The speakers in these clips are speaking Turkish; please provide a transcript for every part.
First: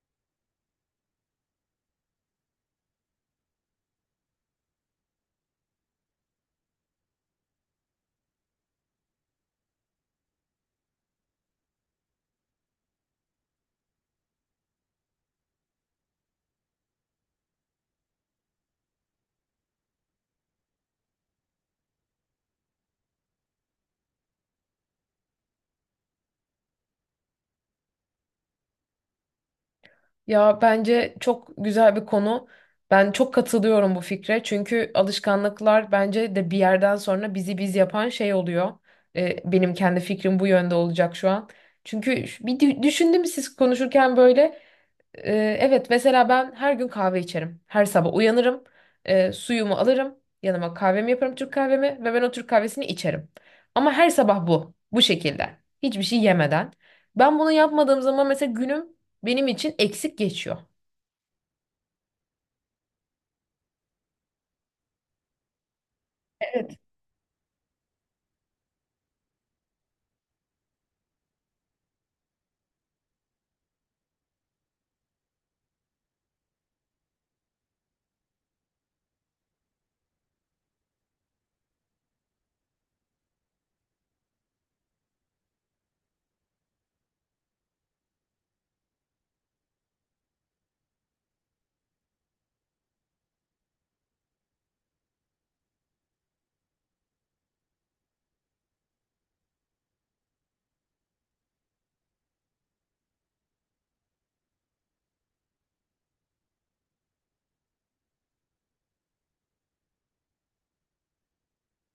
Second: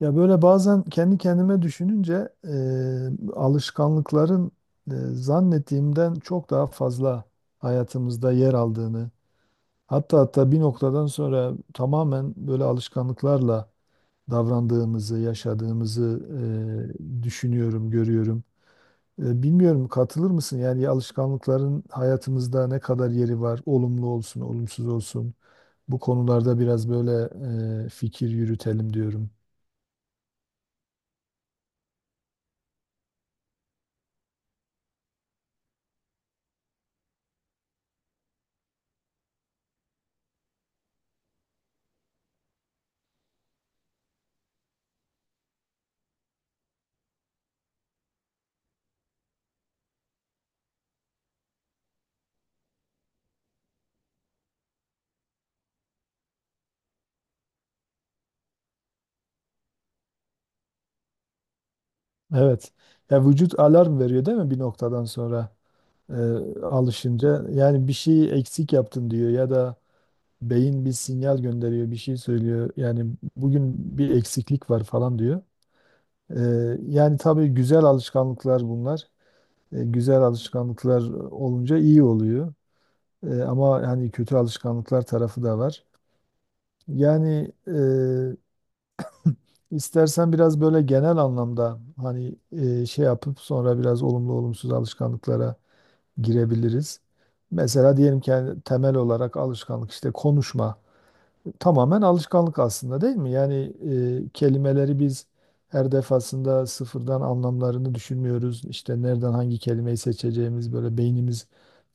Ya böyle bazen kendi kendime düşününce alışkanlıkların zannettiğimden çok daha fazla hayatımızda yer aldığını, hatta bir noktadan sonra tamamen böyle alışkanlıklarla davrandığımızı, yaşadığımızı düşünüyorum, görüyorum. Bilmiyorum katılır mısın? Yani alışkanlıkların hayatımızda ne kadar yeri var, olumlu olsun, olumsuz olsun. Bu konularda biraz böyle fikir yürütelim diyorum. Ya bence çok güzel bir konu. Ben çok katılıyorum bu fikre. Çünkü alışkanlıklar bence de bir yerden sonra bizi biz yapan şey oluyor. Benim kendi fikrim bu yönde olacak şu an. Çünkü bir düşündüm siz konuşurken böyle evet mesela ben her gün kahve içerim. Her sabah uyanırım. Suyumu alırım. Yanıma kahvemi yaparım Türk kahvemi ve ben o Türk kahvesini içerim. Ama her sabah bu. Bu şekilde. Hiçbir şey yemeden. Ben bunu yapmadığım zaman mesela günüm benim için eksik geçiyor. Evet. Ya vücut alarm veriyor değil mi bir noktadan sonra e, alışınca? Yani bir şeyi eksik yaptın diyor ya da beyin bir sinyal gönderiyor, bir şey söylüyor. Yani bugün bir eksiklik var falan diyor. E, Yani tabii güzel alışkanlıklar bunlar. Güzel alışkanlıklar olunca iyi oluyor. Ama hani kötü alışkanlıklar tarafı da var. Yani istersen biraz böyle genel anlamda hani şey yapıp sonra biraz olumlu olumsuz alışkanlıklara girebiliriz. Mesela diyelim ki yani temel olarak alışkanlık işte konuşma. Tamamen alışkanlık aslında değil mi? Yani kelimeleri biz her defasında sıfırdan anlamlarını düşünmüyoruz. İşte nereden hangi kelimeyi seçeceğimiz böyle beynimiz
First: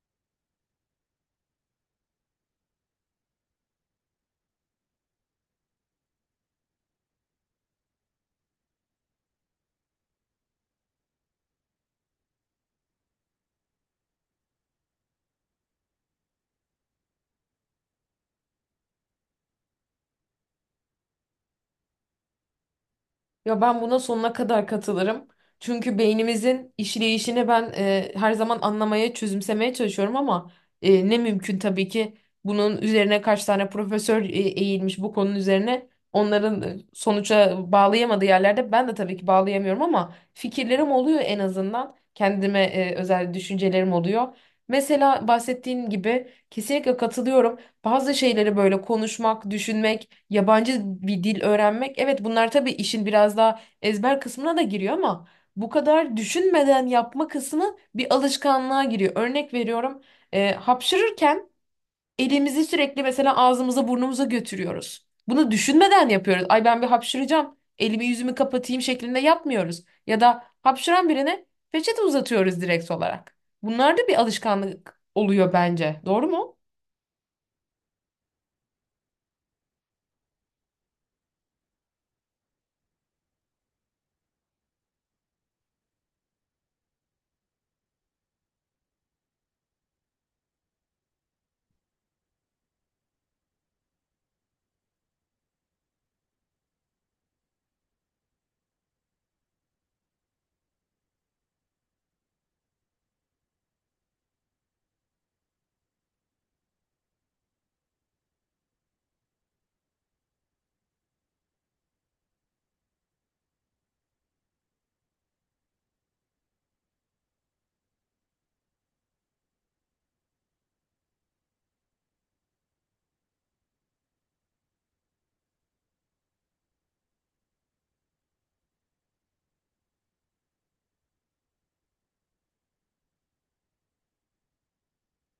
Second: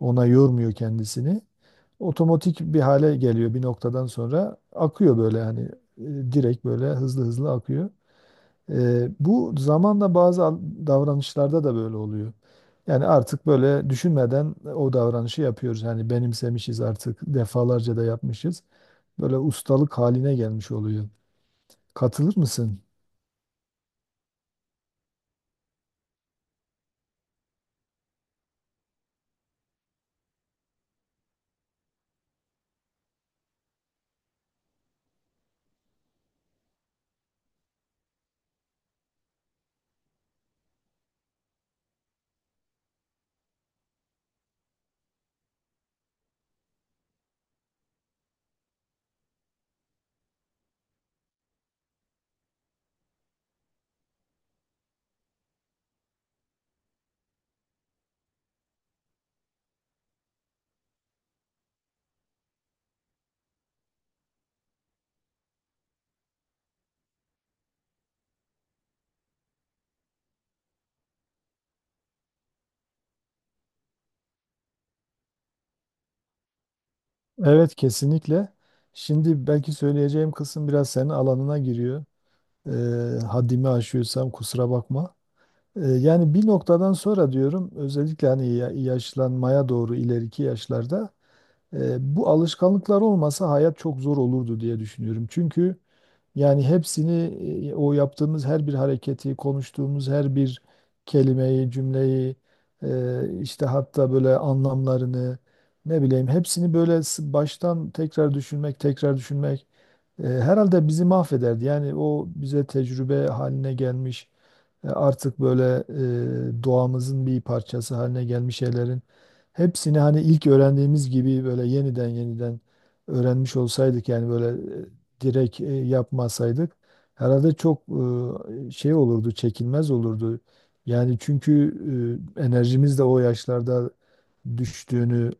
ona yormuyor kendisini. Otomatik bir hale geliyor bir noktadan sonra akıyor böyle hani direkt böyle hızlı hızlı akıyor. Bu zamanla davranışlarda da böyle oluyor. Yani artık böyle düşünmeden o davranışı yapıyoruz. Yani benimsemişiz artık defalarca da yapmışız. Böyle ustalık haline gelmiş oluyor. Katılır mısın? Ya ben buna sonuna kadar katılırım. Çünkü beynimizin işleyişini ben her zaman anlamaya, çözümsemeye çalışıyorum ama ne mümkün tabii ki bunun üzerine kaç tane profesör eğilmiş bu konunun üzerine. Onların sonuca bağlayamadığı yerlerde ben de tabii ki bağlayamıyorum ama fikirlerim oluyor en azından. Kendime özel düşüncelerim oluyor. Mesela bahsettiğin gibi kesinlikle katılıyorum. Bazı şeyleri böyle konuşmak, düşünmek, yabancı bir dil öğrenmek. Evet, bunlar tabii işin biraz daha ezber kısmına da giriyor ama bu kadar düşünmeden yapma kısmı bir alışkanlığa giriyor. Örnek veriyorum, hapşırırken elimizi sürekli mesela ağzımıza burnumuza götürüyoruz. Bunu düşünmeden yapıyoruz. Ay ben bir hapşıracağım, elimi yüzümü kapatayım şeklinde yapmıyoruz. Ya da hapşıran birine peçete uzatıyoruz direkt olarak. Bunlar da bir alışkanlık oluyor bence. Doğru mu? Evet kesinlikle. Şimdi belki söyleyeceğim kısım biraz senin alanına giriyor. Haddimi aşıyorsam kusura bakma. Yani bir noktadan sonra diyorum özellikle hani yaşlanmaya doğru ileriki yaşlarda bu alışkanlıklar olmasa hayat çok zor olurdu diye düşünüyorum. Çünkü yani hepsini o yaptığımız her bir hareketi, konuştuğumuz her bir kelimeyi, cümleyi, işte hatta böyle anlamlarını ne bileyim hepsini baştan tekrar düşünmek, tekrar düşünmek herhalde bizi mahvederdi. Yani o bize tecrübe haline gelmiş, artık böyle doğamızın bir parçası haline gelmiş şeylerin hepsini hani ilk öğrendiğimiz gibi böyle yeniden öğrenmiş olsaydık yani böyle direkt yapmasaydık herhalde çok şey olurdu, çekilmez olurdu. Yani çünkü enerjimiz de o yaşlarda düştüğünü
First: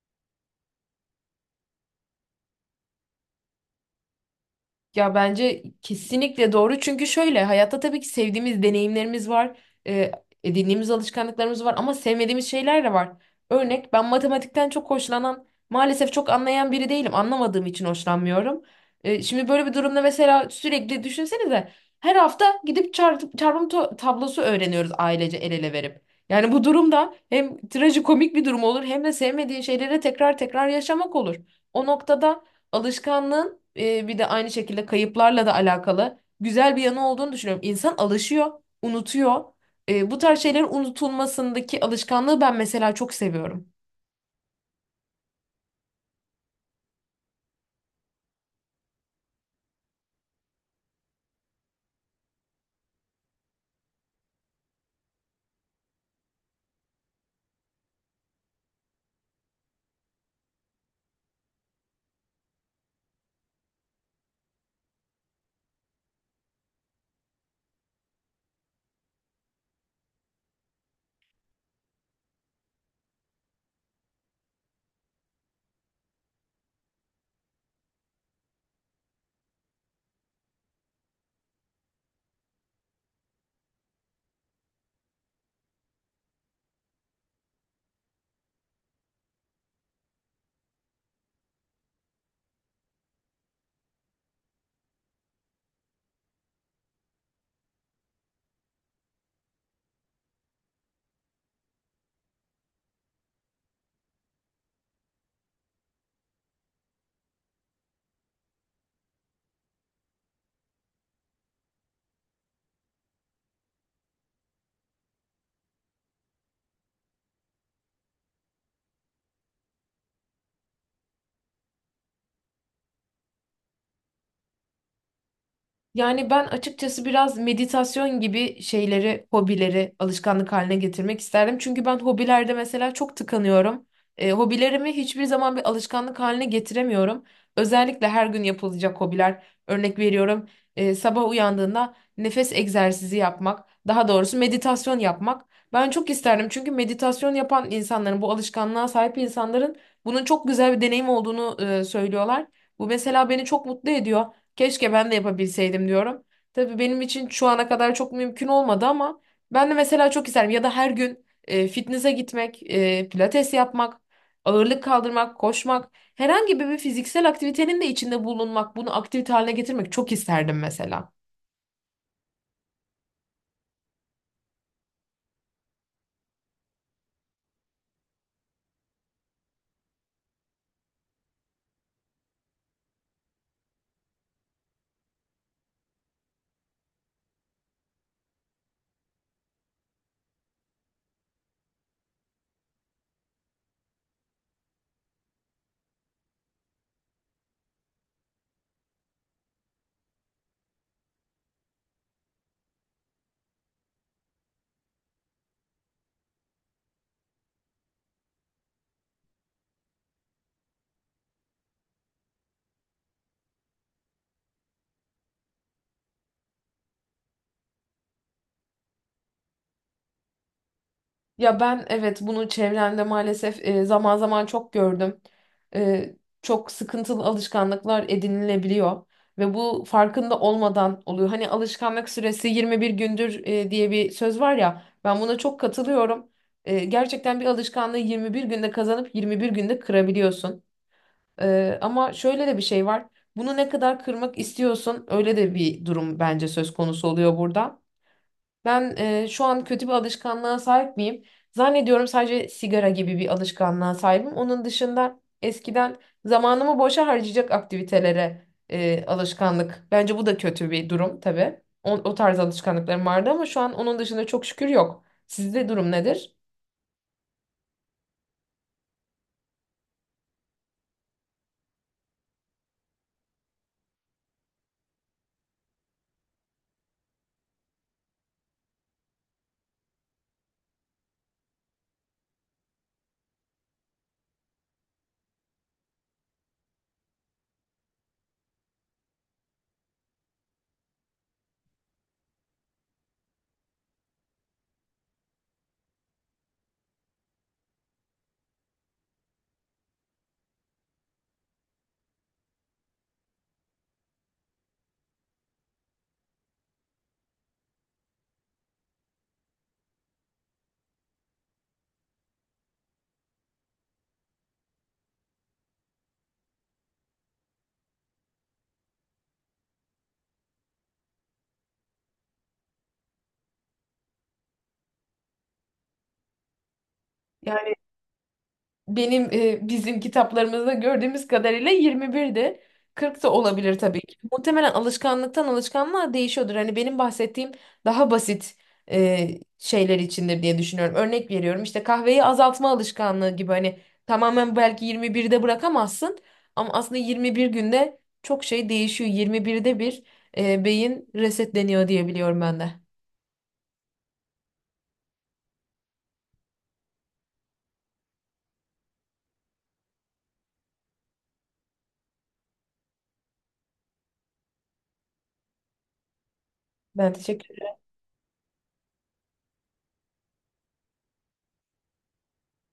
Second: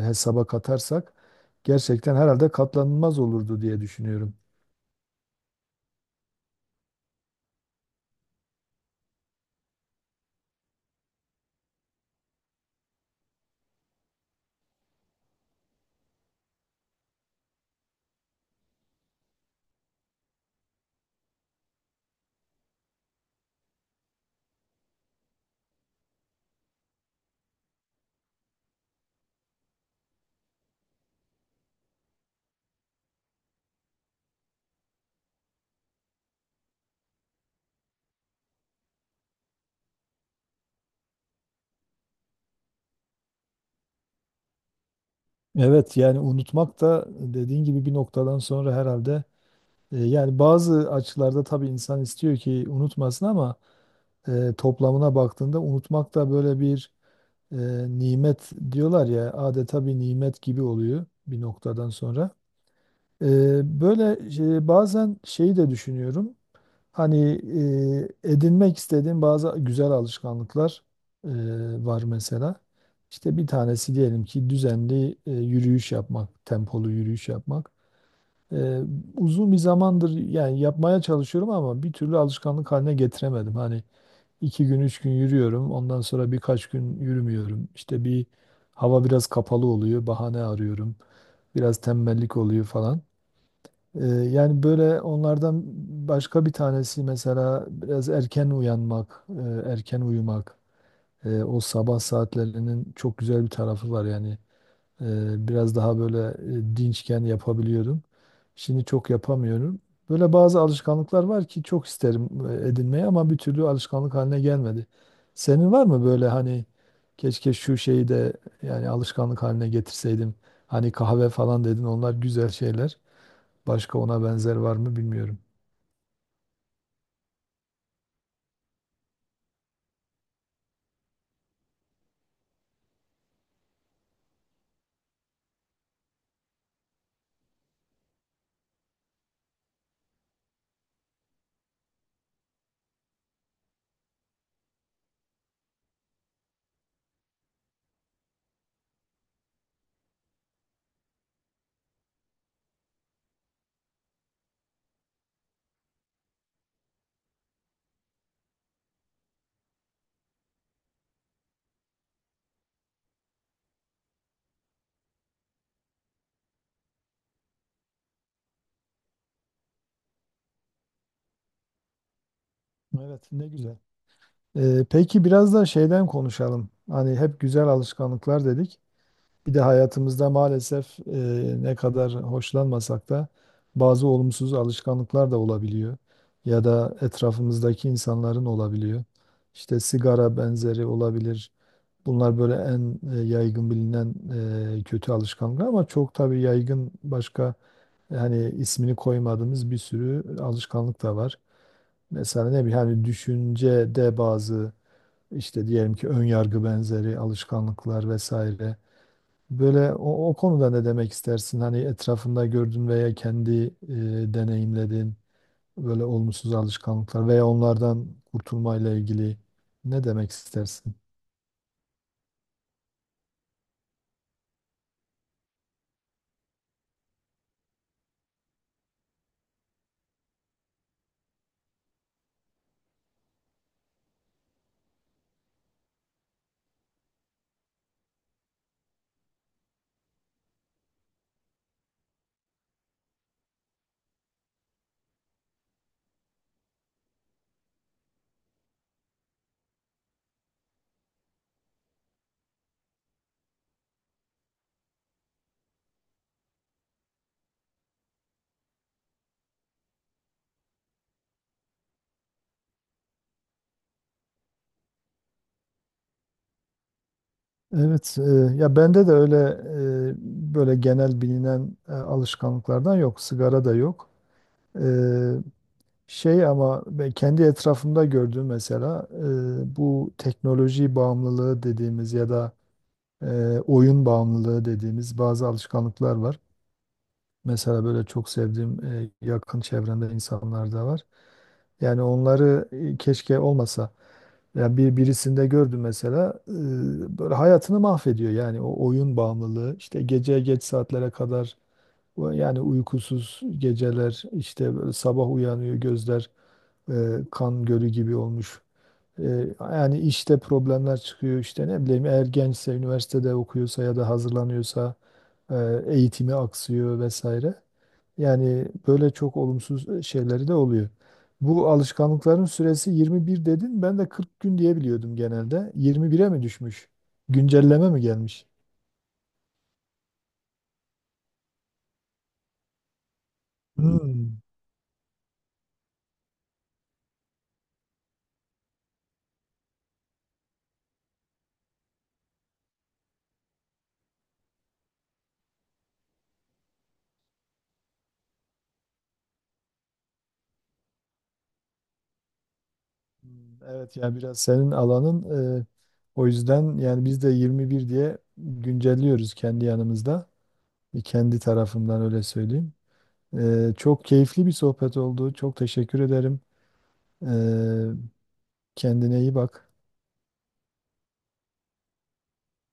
e, hesaba katarsak gerçekten herhalde katlanılmaz olurdu diye düşünüyorum. Ya bence kesinlikle doğru. Çünkü şöyle hayatta tabii ki sevdiğimiz deneyimlerimiz var. E, Edindiğimiz alışkanlıklarımız var ama sevmediğimiz şeyler de var. Örnek, ben matematikten çok hoşlanan, maalesef çok anlayan biri değilim. Anlamadığım için hoşlanmıyorum. Şimdi böyle bir durumda mesela sürekli düşünsenize, her hafta gidip çarpım tablosu öğreniyoruz ailece el ele verip. Yani bu durumda hem trajikomik bir durum olur hem de sevmediğin şeyleri tekrar tekrar yaşamak olur. O noktada alışkanlığın bir de aynı şekilde kayıplarla da alakalı güzel bir yanı olduğunu düşünüyorum. İnsan alışıyor, unutuyor. Bu tarz şeylerin unutulmasındaki alışkanlığı ben mesela çok seviyorum. Evet yani unutmak da dediğin gibi bir noktadan sonra herhalde yani bazı açılarda tabii insan istiyor ki unutmasın ama toplamına baktığında unutmak da böyle bir e, nimet diyorlar ya adeta bir nimet gibi oluyor bir noktadan sonra. Böyle bazen şeyi de düşünüyorum. Hani edinmek istediğim bazı güzel alışkanlıklar e, var mesela. İşte bir tanesi diyelim ki düzenli yürüyüş yapmak, tempolu yürüyüş yapmak. E, Uzun bir zamandır yani yapmaya çalışıyorum ama bir türlü alışkanlık haline getiremedim. Hani iki gün, üç gün yürüyorum. Ondan sonra birkaç gün yürümüyorum. İşte bir hava biraz kapalı oluyor. Bahane arıyorum. Biraz tembellik oluyor falan. Yani böyle onlardan başka bir tanesi mesela biraz erken uyanmak, erken uyumak. O sabah saatlerinin çok güzel bir tarafı var yani. Biraz daha böyle dinçken yapabiliyordum. Şimdi çok yapamıyorum. Böyle bazı alışkanlıklar var ki çok isterim edinmeye ama bir türlü alışkanlık haline gelmedi. Senin var mı böyle hani keşke şu şeyi de yani alışkanlık haline getirseydim. Hani kahve falan dedin onlar güzel şeyler. Başka ona benzer var mı bilmiyorum. Yani ben açıkçası biraz meditasyon gibi şeyleri, hobileri alışkanlık haline getirmek isterdim. Çünkü ben hobilerde mesela çok tıkanıyorum. Hobilerimi hiçbir zaman bir alışkanlık haline getiremiyorum. Özellikle her gün yapılacak hobiler. Örnek veriyorum, sabah uyandığında nefes egzersizi yapmak, daha doğrusu meditasyon yapmak. Ben çok isterdim çünkü meditasyon yapan insanların, bu alışkanlığa sahip insanların bunun çok güzel bir deneyim olduğunu söylüyorlar. Bu mesela beni çok mutlu ediyor. Keşke ben de yapabilseydim diyorum. Tabii benim için şu ana kadar çok mümkün olmadı ama ben de mesela çok isterim. Ya da her gün fitness'e gitmek, pilates yapmak, ağırlık kaldırmak, koşmak, herhangi bir fiziksel aktivitenin de içinde bulunmak, bunu aktivite haline getirmek çok isterdim mesela. Evet, ne güzel. Peki biraz da şeyden konuşalım. Hani hep güzel alışkanlıklar dedik. Bir de hayatımızda maalesef ne kadar hoşlanmasak da bazı olumsuz alışkanlıklar da olabiliyor. Ya da etrafımızdaki insanların olabiliyor. İşte sigara benzeri olabilir. Bunlar böyle en yaygın bilinen kötü alışkanlıklar ama çok tabii yaygın başka hani ismini koymadığımız bir sürü alışkanlık da var. Mesela ne bileyim hani düşüncede bazı işte diyelim ki ön yargı benzeri alışkanlıklar vesaire. Böyle o konuda ne demek istersin? Hani etrafında gördün veya kendi deneyimledin böyle olumsuz alışkanlıklar veya onlardan kurtulmayla ilgili ne demek istersin? Ya ben, evet, bunu çevremde maalesef zaman zaman çok gördüm. E, Çok sıkıntılı alışkanlıklar edinilebiliyor ve bu farkında olmadan oluyor. Hani alışkanlık süresi 21 gündür diye bir söz var ya. Ben buna çok katılıyorum. E, gerçekten bir alışkanlığı 21 günde kazanıp 21 günde kırabiliyorsun. Ama şöyle de bir şey var. Bunu ne kadar kırmak istiyorsun, öyle de bir durum bence söz konusu oluyor burada. Ben şu an kötü bir alışkanlığa sahip miyim? Zannediyorum sadece sigara gibi bir alışkanlığa sahibim. Onun dışında eskiden zamanımı boşa harcayacak aktivitelere alışkanlık. Bence bu da kötü bir durum tabii. O tarz alışkanlıklarım vardı ama şu an onun dışında çok şükür yok. Sizde durum nedir? Evet, ya bende de öyle böyle genel bilinen alışkanlıklardan yok, sigara da yok. E, Şey ama ben kendi etrafımda gördüğüm mesela bu teknoloji bağımlılığı dediğimiz ya da e, oyun bağımlılığı dediğimiz bazı alışkanlıklar var. Mesela böyle çok sevdiğim yakın çevremde insanlar da var. Yani onları keşke olmasa. Ya birisinde gördüm mesela böyle hayatını mahvediyor yani o oyun bağımlılığı işte gece geç saatlere kadar o yani uykusuz geceler işte böyle sabah uyanıyor gözler e, kan gölü gibi olmuş. E, Yani işte problemler çıkıyor işte ne bileyim eğer gençse üniversitede okuyorsa ya da hazırlanıyorsa e, eğitimi aksıyor vesaire. Yani böyle çok olumsuz şeyleri de oluyor. Bu alışkanlıkların süresi 21 dedin. Ben de 40 gün diye biliyordum genelde. 21'e mi düşmüş? Güncelleme mi gelmiş? Benim bizim kitaplarımızda gördüğümüz kadarıyla 21'di. 40 da olabilir tabii ki. Hmm. Muhtemelen alışkanlıktan alışkanlığa değişiyordur. Hani benim bahsettiğim daha basit şeyler içindir diye düşünüyorum. Örnek veriyorum, işte kahveyi azaltma alışkanlığı gibi, hani tamamen belki 21'de bırakamazsın ama aslında 21 günde çok şey değişiyor. 21'de bir beyin resetleniyor diye biliyorum ben de. Hmm, evet ya biraz senin alanın. e, O yüzden yani biz de 21 diye güncelliyoruz kendi yanımızda. E, kendi tarafımdan öyle söyleyeyim. Çok keyifli bir sohbet oldu. Çok teşekkür ederim. Ben E, teşekkür Kendine iyi bak.